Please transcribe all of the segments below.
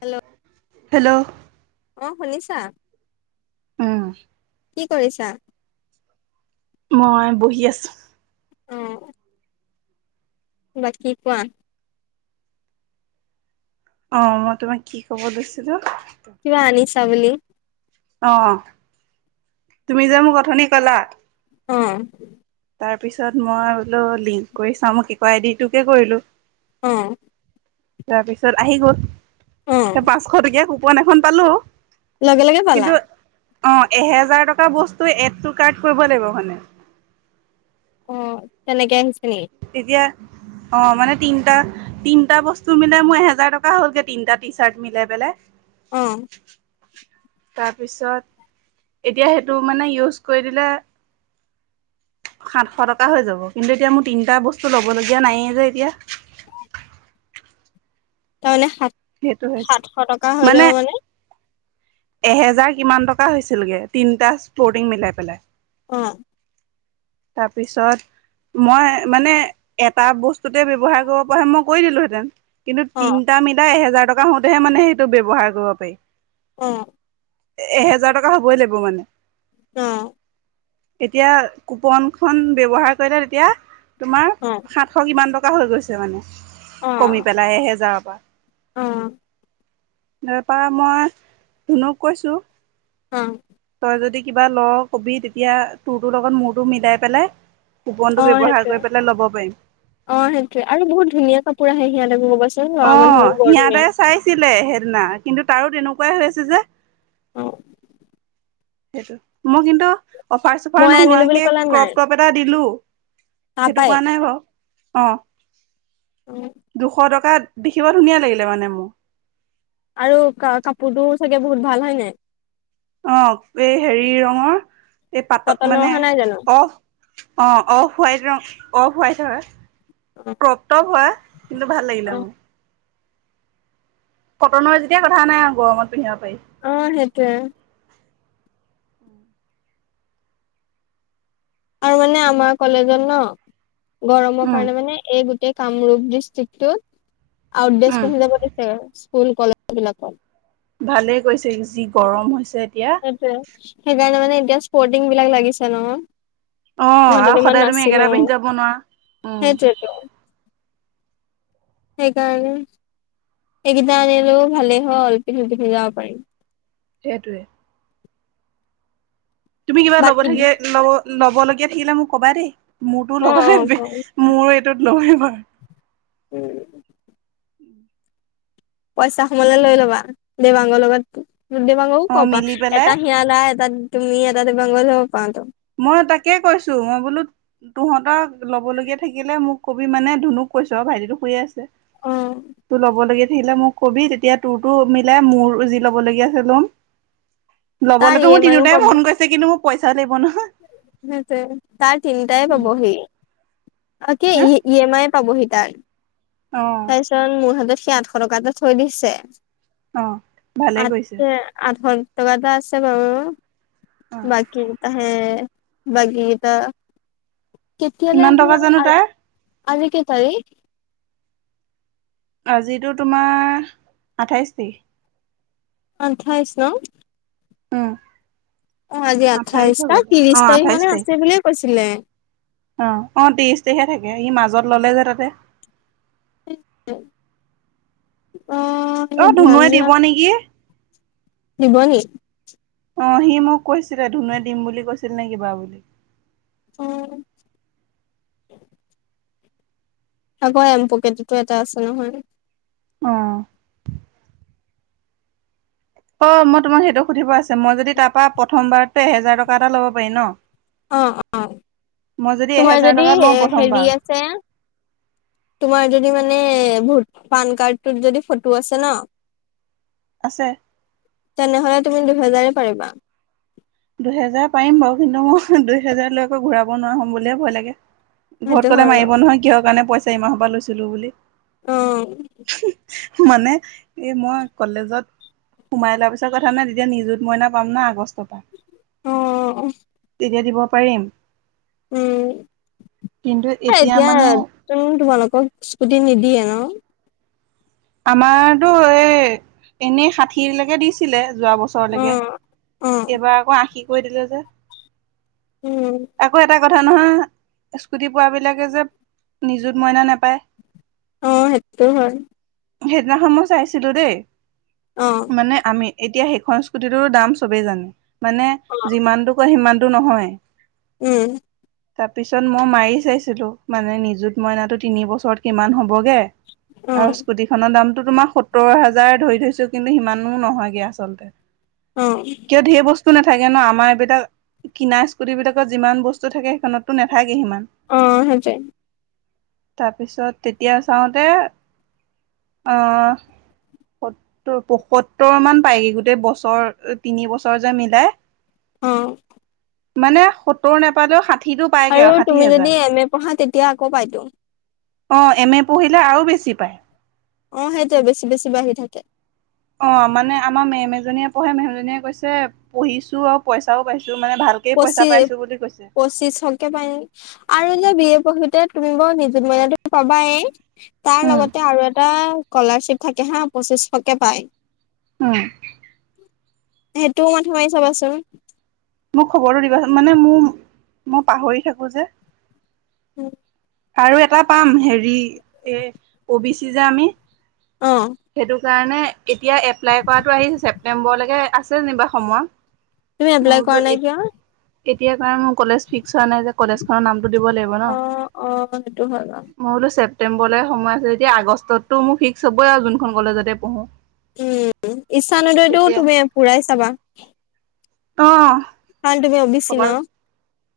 Hello hello অ শুনিছা উম কি কৰিছা মই বহি আছো অ বাকী কোৱা অ মই তোমাক কি কব লৈছিলো কিবা আনি চাবল অ তুমি যে মোক অথনি কলা অ তাৰ পিছত মই বোলো লিংক কৰি চাওঁ ম শিক আই ডিটোকে কৰিলো অ তাৰ পিছত আহি গল অ স পাঁচশ টকীয়া কুপন এখন পালো লগে লগে পালা কিন্তু অ এহেজাৰ টকা বস্তু এডটো কাৰ্ড কৰিব লাগিব মানে অ চনোগে এনছিনি তেতিয়া অ মানে তিনিটা তিনিটা বস্তু মিলে মোৰ এহেজাৰ টকা হ'লগে তিনিটা টি চাৰ্ট মিলাই পেললে অঁ [unintelligible] তাৰপিছত এতিয়া সেইটো মানে ইউজ কৰি দিলে সাতশ টকা হৈ যাব কিন্তু এতিয়া মোৰ তিনিটা বস্তু ল'বলগীয়া নায়েই যে এতিয়া তাৰ মমানে সেইটো সাত হৈছে সাতশ টকা হৈ যাব মানে এহেজাৰ কিমান টকা হৈছিলগে তিনিটা ফ্লটিং মিলাই পেলাই অ তাৰপিছত মই মানে এটা বস্তুতে ব্য্ৱহাৰ কৰিব পৰা হে মই কৰি দিলোহেঁতেন কিন্তু অ তিনিটা মিলাই এহেজাৰ টকা হওঁতেহে মানে সেইটো ব্যৱহাৰ কৰিব পাৰি অঁ এহেজাৰ টকা হ'বই লাগিব মানে অ [unintelligible] এতিয়া কুপনখনন ব্য্ৱহাৰ কৰিলে তেতিয়া তোমাৰ অ সাত থ কিমান টকা হৈ গৈছে মানে অ কমি পেলাই এহেজাৰৰ পৰা অ তাৰপৰা মই ধুনুক কৈছোঁ অ তই যদি কিবা ল কবি তেতিয়া তোৰ তো লগত মোৰতো মিলাই পেলাই সোপোনটো অ ব্যৱহাৰ সেইটোৱে কৰি পেলাই ল'ব পাৰিম অ সেইটোৱে আৰু বহুত ধুনীয়া কাপোৰ আহে সিয় লাগিব কবচোন অ লৰ মানুহৰ বৰ সিহঁতে ধুনীয়া চাইছিলে সেইদিনা কিন্তু তাৰো তেনেকুৱাই হৈ আছে যে অঁ [unintelligible] সেইটো মই কিন্তু অফাৰ চফাৰ মই আনিলো বুলি নোহোৱাকে ক'লা নাই ক্ৰপ ্ৰপ ক এটা দিলো সেইটো তাৰপাই কোৱা নাই বাৰু অ অ দুশ টকা দেখিব ধুনীয়া লাগিলে মানে মোক। আৰু কা-কাপোৰটো চাগে বহুত ভাল হয় নাই? অ' এই হেৰি ৰঙৰ এই পাতত কটনৰ মানে অহা নাই জানো অ' অ' অফ হোৱাইট ৰং, অফ হোৱাইট হয়। অ প্ৰপ্ত হয় কিন্তু ভাল অ লাগিলে মোৰ। কটনৰ যেতিয়া কথা নাই, গৰমত পিন্ধিব পাৰি। অ' সেইটোৱে। আৰু মানে আমাৰ কলেজত ন' গৰমৰ উম কাৰণে মানে এই কামৰূপ ডিষ্ট্ৰিক্টটোত আউটড ড্ৰেছ উম পিন্ধি যাব দিছে স্কুল কলেজবিলাকত। ভালেই কৰিছে, যি গৰম হৈছে এতিয়া। তাকে। সেইকাৰণে মানে এতিয়া স্পৰ্টিংবিলাক লাগিছে ন'। অ' মই আৰু দুদিনমান সদায় তুমি একেটা নাছিলোঁ, পিন্ধি যাব নোৱাৰা। উম। সেইটোয়েতো। সেইকাৰণে সেইকেইটা আনিলেও ভালেই হ'ল পিন্ধি যাব পাৰিম সেইটোৱে। তুমি কিবা ল'ব বাকী থাকে ল'ব ল'বলগীয়া থাকিলে মোক ক'বা দেই, মোৰতো অ ল'বা অ মোৰো এইটোত নহয় বাৰ উম। পইচা সমালে লৈ ল'বা, দেবাংগৰ লগত। দিবংক অ' ক'ৰপা, মিলি পেলাই এটা হিয়লা, এটা তুমি এটা দেবংক ল'ব পাৰাতো। মই তাকে কৈছোঁ, মই বোলো তহঁতক ল'বলগীয়া থাকিলে মোক কবি মানে ধুনুক কৈছোঁ আৰু ভাইটিটো শুইয়ে আছে। অ তোৰ ল'ব লাগে আহিলে মোক কবি তেতিয়া তোৰতো মিলাই মোৰ জি ল'বলগীয়া আছে ল'ম। তাৰ ল'বলেতো ই মোৰ এম আইও তিনোটাই পাব মন গৈছে কিন্তু মোক পইচাও লাগিব নহয়। তাকে, তাৰ তিনিটাই ল'বহি। অ' কি হা ই ই এম আই পাবহি তাৰ? অ'। তাৰিছত মোৰ হাতত সি আঠশ টকা এটা থৈ দিছে। অ ভালে কৰিছে আছে আৰু ধৰ ত' কথা আছে বাৰু অ বাকি তাহে বাকি কেইটা? কেতিয়ালে কিমান টকা জানো আহিব, তাৰ আজি কেই তাৰিখ? আজিতো তোমাৰ আঠাইছ তাৰিখ। আঠাইছ ন'? উম। অ' আজি আঠাইশ আঠাইছ, হ'বলা ত্ৰিশ অ তাৰিখ আঠাইশ মানে আছে বুলিয়ে কৈছিলে। অ', অ' ত্ৰিশ তাৰিখে থাকে, ই মাজত ললে যে তাতে। অ' এই অ' ধ্যান ধুনুুৱে দিয়া দিব নেকি। দিব নি? অ' সি মোক কৈছিলে, ধুনুৱে দিম বুলি কৈছিল নে কিবা বুলি। অ'। আকৌ এম পকেটতো এটা আছে নহয়। অ'। অ' মই তোমাক সেইটো সুধিব আছে, মই যদি তাৰ পৰা প্ৰথমবাৰো এহেজাৰ টকা এটা ল'ব পাৰি ন'? অ', মই অ'। তোমাৰ এহেজাৰ যদি টকা লওঁ হেৰি প্ৰথমবাৰ আছে তোমাৰ যদি মানে ভো পান কাৰ্ডটোত যদি ফটো আছে ন' আছে। তেনেহ'লে তুমি দুহেজাৰে পাৰিবা। দুহেজাৰ পাৰিম বাৰু কিন্তু মই দুইহেজাৰ লৈ আকৌ ঘূৰাব নোৱাৰিম বুলিয়ে ভয় লাগে। সেইটো ঘৰত ক'লে হয় মাৰিব বাৰু নহয় কিহৰ কাৰণে পইচা ইমাহৰ পৰা লৈছিলো বুলি। অ'। মানে এই মই কলেজত। সোমাই লোৱাৰ পিছত কথা নাই তেতিয়া নিজুত মইনা পাম না আগষ্টৰ পৰা। অ'। তেতিয়া দিব পাৰিম। উম, কিন্তু এতিয়া। মানে তোমালোকক স্কুটি নিদিয়ে ন? আমাৰতো এ এনেই ষাঠিলৈকে দিছে। ছিলে যোৱা অ বছৰলৈকে অ এইবাৰ আকৌ আঁশী কৈ দিলে যে। উম। আকৌ এটা কথা নহয় স্কুটি পোৱাবিলাকে যে নিজুত মইনা নাপায়। অ', সেইটো হয়। সেইদিনাখন মই চাইছিলোঁ দেই অ মানে আমি এতিয়া সেইখন। স্কুটিটোৰ দাম চবেই জানে মানে অ যিমানটো কয় সিমানটো নহয়। উম। তাৰপিছত মই মাৰি চাইছিলোঁ মানে নিজুত মইনাতো তিনি বছৰ। কিমান হ'বগে অ আৰু স্কুটিখনৰ দামটো তোমাৰ সত সোতৰ হাজাৰ ধৰি থৈছোঁ কিন্তু সিমানো নহয়গৈ আচলতে। অ'। কিয় ঢেৰ বস্তু নাথাকে ন, আমাৰ এইবিলাক কিনা স্কুটি বিলাক। ত যিমান বস্তু থাকে সেইখনতো নাথাকে সিমান। অ', সেইটোৱেই। তাৰপিছত তেতিয়া চাওঁতে আহ। সত্তৰ পয়সত্তৰ মান পায়গৈ, গোটেই বছৰ তিনি বছৰ যে মিলাই। অ'। মানে সত্তৰ নাপালেও সাত আৰু তুমি যদি এম এ পঢ়া তেতিয়া আকৌ পাই টো। অ', এম এ পঢ়িলে আৰু বেছি পায়। অ', সেইটোয়ে বেছি, বেছি বাঢ়ি থাকে। অ', মানে আমাৰ মেম এজনীয়ে পঢ়ে মেহমজনীয়ে কৈছে পঢ়িছো আৰু পইচাও পাইছো মানে ভাল। কেই পইচা পাইছো বুলি কৈছে। পঁচিছ তে পাই আৰু যে বি এ পঢ়োতে তুমি বৰ নিজু মইনাটো পাবায়েই। তাৰ উম লগতে আৰু এটা স্কলাৰশ্বিপ থাকে হা পঁচিছশকে পায়। অ'। সেইটোও মথা মাৰি চাবাচোন। মোক খবৰটো দিবাচ মানে মোৰ মই পাহৰি থাকো যে। উম। আৰু এটা পাম হেৰি এ অ বি চি যে আমি। অ'। সেইটো কাৰণে এতিয়া এপ্লাই কৰাটো আহি ছেপটেম্বৰলৈকে আছে যেনিবা সময়। তুমি মই এপ্লাই কৰা বোলো নাই কিয়? এতিয়া কাৰণ মোৰ কলেজ ফিক্স হোৱা নাই যে কলেজ খনৰ নামটো দিব লাগিব ন। অ অ সেইটো হয় বাৰু মই বোলো ছেপ্তেম্বৰলৈ সময় আছে যেতিয়া আগষ্টততো মোৰ ফিক্স হ'বই আৰু যোনখন কলেজতে পঢ়ো। উম, ইচ্ছা নদয়টোও তেতিয়া তুমি পুৰাই চাবা। অ'। কাৰণ তুমি অ বি ছি ক'বাত ন।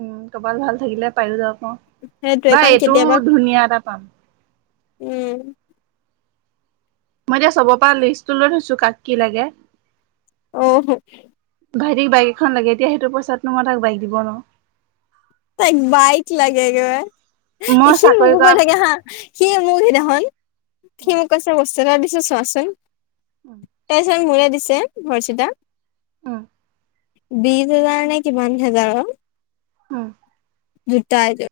উম, কপাল ভাল থাকিলে পায়ো যাওঁ পাওঁ সেইটোৱে বা কাৰণ এইটোও কেতিয়াবা ধুনীয়া এটা পাম। উম। মই এতিয়া চবৰ পৰা লিষ্টটো লৈ থৈছো কাক কি লাগে। অহ, ভাইটিক বাইক এখন লাগে এতিয়া সেইটো পইচাতো মই তাক বাইক দিব নোৱাৰো। তাইক বাইক লাগে মই একেবাৰে, সি চাকৰি মোকো কৰা গৈ থাকে হা সি মোৰ সিদিনাখনন সি উম, মোক কৈছে বস্তু দিছে চোৱাচোন, উম, তাৰপিছত মোৰে দিছে ভইচ এটা। উম, বিশ হেজাৰ নে কিমান হেজাৰৰ, উম, জোতা এযোৰ।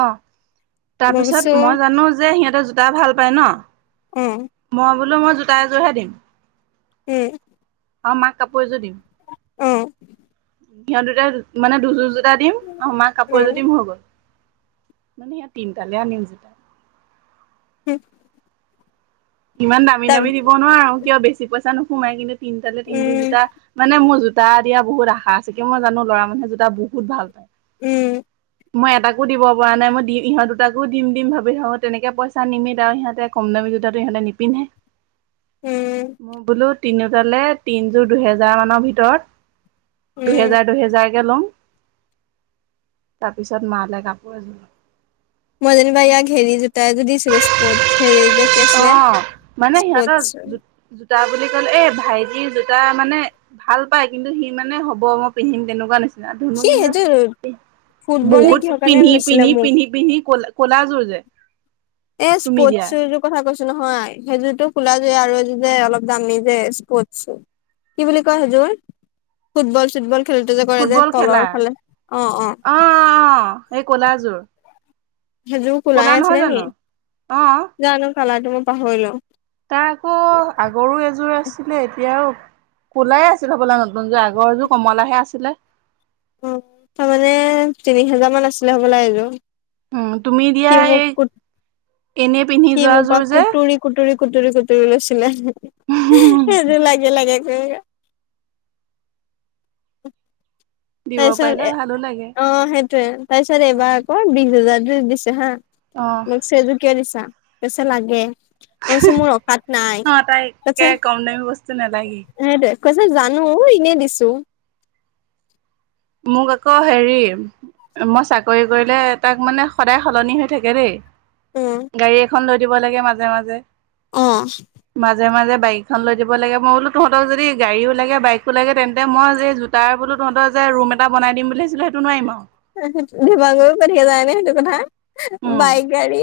অ' মই কৈছো তাৰপিছত মই জানো যে সিহঁতেৰ জোতা ভাল পায় ন। অ মই বোলো মই জোতা এযোৰহে দিম। উম। আৰু মাক কাপোৰে এযোৰ দিম। অ সিহঁত দুটা মানে দুযোৰযোতা দিম আৰু মাক কাপোৰ এযোৰ উম হৈ গ'ল। [unintelligible] হম। ইমান দামী দামী দিব নোৱাৰো কিয় বেছি পইচা নোসোমাই কিন্তু তিনিতালে তিন যুটা উম জোতা মানে মোৰ জোতা দিয়া বহুত আশা আছে কি মই জানো লৰা মানুহে জোতা বহুত ভাল পায়। উম। মই এটাকো দিব পৰা নাই মই দিম ইহঁত দুটাকো দিম দিম ভাবি থাকো তেনেকে পইচা নিমিত আৰু সিহঁতে কমদামী জোতাো ইহঁতে নিপিন্ধে। উম মোৰ বোলোত তিনিটাললে তিনযোৰ দুহেজাৰ মানৰ ভিতৰত উম দুহেজাৰ দুহেজাৰ ল তাৰপিছত মালে কাপোৰ এযোৰ। মই যেনিবা ইয়াক হেৰি জোতা এযোৰ যদিছিলো স্পৰ্টছ হেৰি যে কি আছিলে অ', মানে সিহঁতৰ স্পৰ্টচ জো জোতা বুলি কলো এ ভাইটিৰ জোতা মানে ভাল পাই কিন্তু সি মানে হ'ব মই পিন্ধিম তেনেকুৱা নিচি দন সি কনে সেইযোৰ ফুটবল নে বহত কিহৰ কাৰণে পিনি লৈছিলে পিনি মোক পিনি পিনি কল ক'লাযোৰ যে এ তুমি দিয়া স্পৰ্টছ কথা কৈছোঁ নহয় সেইযোৰতো খোলা য আৰু এইযোৰ যে অলপ দামী যে স্পট কি বুলি কয় হযোৰ ফুটবল চুটবল খেলটো যে কৰে যে ফুটবল খেলা তলৰ ফালে অ', অ',। অ', অ', অ' এই কলাযোৰ। সেযোৰোৰ কোলাই কলা নহয় আছিলে নি? জানো অ জানো কালাটো মই পাহৰিলো। তাৰ আকৌ আ গৰু এযোৰ আছিলে এতিয়া আৰু ক'লাই আছিলে হ'বলা নতুনযোৰ আগৰ এযোৰ কমলাহে আছিলে। অঁ', তাৰমানে তিনি হেজাৰমান আছিলে হ'ব লয এইযোৰ। উম, তুমি সি দিয়া এই মোক এনে পিন্ধি সি মোৰ পৰা যোৱাযোৰ যে, কুটুৰি কুটুৰি কুটুৰি কুটুৰি লৈছিলে সেইযোৰ লাগে লাগে কৰি [inaudible] দিব তাৰপিছত পাৰিলে এ ভালো লাগে অ', সেইটয়ে তাৰপিছত এইবাৰ আকৌ বিশ হোজাৰত দিছে হা। অ মই কৈছোঁ এইযোৰ কিয় দিছা? কৈছে লাগে। কচোন মোৰ অকাত নাই অ তাইক একে তছে কম দামী বস্তু নালাগেই সেইটো কৈছ জানো অ এনে দিছোঁ। মোক আকৌ হেৰি মই চাকৰি কৰিলে তাক মানে সদায় সলনি হৈ থাকে দেই, উম গাড়ী এখন লৈ দিব লাগে মাজে মাজে। অ', মাজে মাজে বাইকখন লৈ দিব লাগে মই বোলো তহতক যদি গাড়ীও লাগে বাইকো লাগে তেন্তে মই যে তাৰ বোলো তহঁত যে ৰুম এটা বনাই দি বুলি ভাবিছিলো সেইটো নোৱাৰিম আৰু। টো ধিমাাগুও পাঠিয়া যায় নে সেইটো কথা। উম বাইক গাড়ী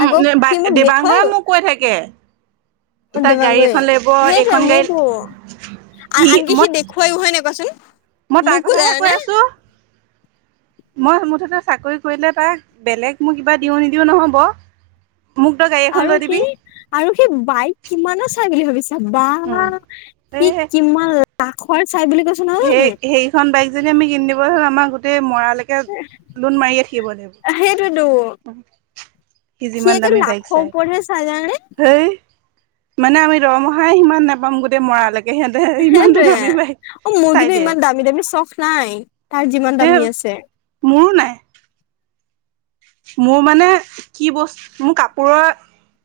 উম আকৌ সি মোক দেখুৱাই দেবাংগই মোক কৈ থাকে তাৰ গাড়ী ডিমাগুৰি এখন লাগিব সেইটোৱে এইখন গাড়ীত মোকো সি আনকি মই দেখুৱাইও হয় নাই কোৱাচোন মই তাৰ মোকো কথাহে জানানে কৈ আছো। মই মুঠতে চাকৰি কৰিলে তাক বেলেগ মোক কিবা দিওঁ নিদিও নহ'ব মোক তই গাড়ী এখন আৰু লৈ দিবি সেই আৰু সেই বাইক কিমানৰ চাই বুলি ভাবিছ বা উম এ সি কিমান লাখৰ চাই বুলি কৈছ সেই সেইখন বাইক যদি আমি কিন দিব হ আমাৰ গোটেই মৰালৈকে লোন মাৰিয় থাকিব লাগিব। সেইটোতো সি যিমান দামি বাইক লাখৰ চাই ওপৰতহে চাই জানানে হেই মানে আমি দৰমহাই সিমান নাপাম গোটেই মৰালেকে। সেইটোৱে অ', মোৰ চাই কিন্তু দিয়ে ইমান দামী দামী চখ নাই তাৰ যিমান সেই দামী আছে। মোৰো নাই। মোৰ মানে কি বস্তু মোৰ কাপোৰৰ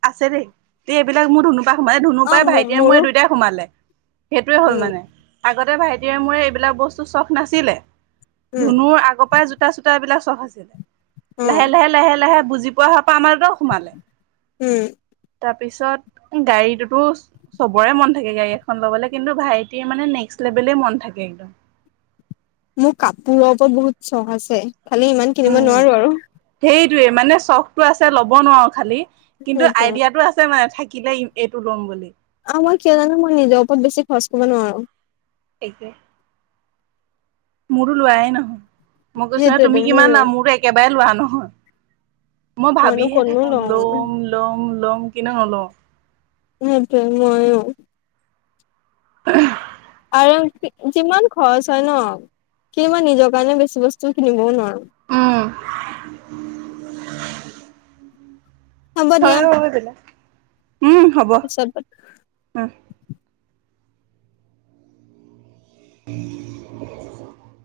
আছে দেই তে এইবিলাক মোৰ ধনু সোমালে ধুনু অ পাই মোৰ ভাইটিয়াৰ মূৰে মোৰো দুয়োটাই সোমালে সেইটোয়ে হ'ল উম মানে। আগতে ভাইটিৰে মোৰে এইবিলাক বস্তু চখ নাছিলে। উম ধুনুৰ আগৰ পৰাই চূতা চূতাবিলাক চখ আছিলে লাহে উম লাহে লাহে লাহে বুজি পোৱা হোৱাৰ পৰা আমাৰত সোমালে। উম। তাৰ পিছত গাড়ীটোতো চবৰে মন থাকে গাড়ী এখন ল'বলৈ কিন্তু ভাইটিৰ মানে নেক্সট লেভেলেই মন থাকে একদম। মোৰ কাপোৰৰ পৰা বহুত চখ আছে খালি ইমান কিনিব নোৱাৰো আৰু। হেৰিটোৱে মানে চখটো আছে ল'ব নোৱাৰো খালি। কিন্তু সেইটোৱে আইডিয়াটো আছে মানে থাকিলে এইটো ল'ম বুলি। অ', মই কিয় জানো মই নিজৰ ওপৰত বেছি খৰচ কৰিব নোৱাৰো। সেইটোৱে। মোৰো লোৱাই নহয় মই কৈছো ন সেইটোৱেতো তুমি কিমান মোৰো লোৱা মোৰ একেবাৰে লোৱা নহয়। মই মইনো ভাবিহে কতনো থাকো লম লম লম কিন্তু নলওঁ। সেইটোৱে ময়ো। [inaudible] কাৰ যিমান খৰচ হয় ন সি মই নিজৰ কাৰণে বেছি বস্তু কিনিবও নোৱাৰো। উম। হ'ব দিয়া হয় উম হ'ব। [inaudible] উম। [inaudible]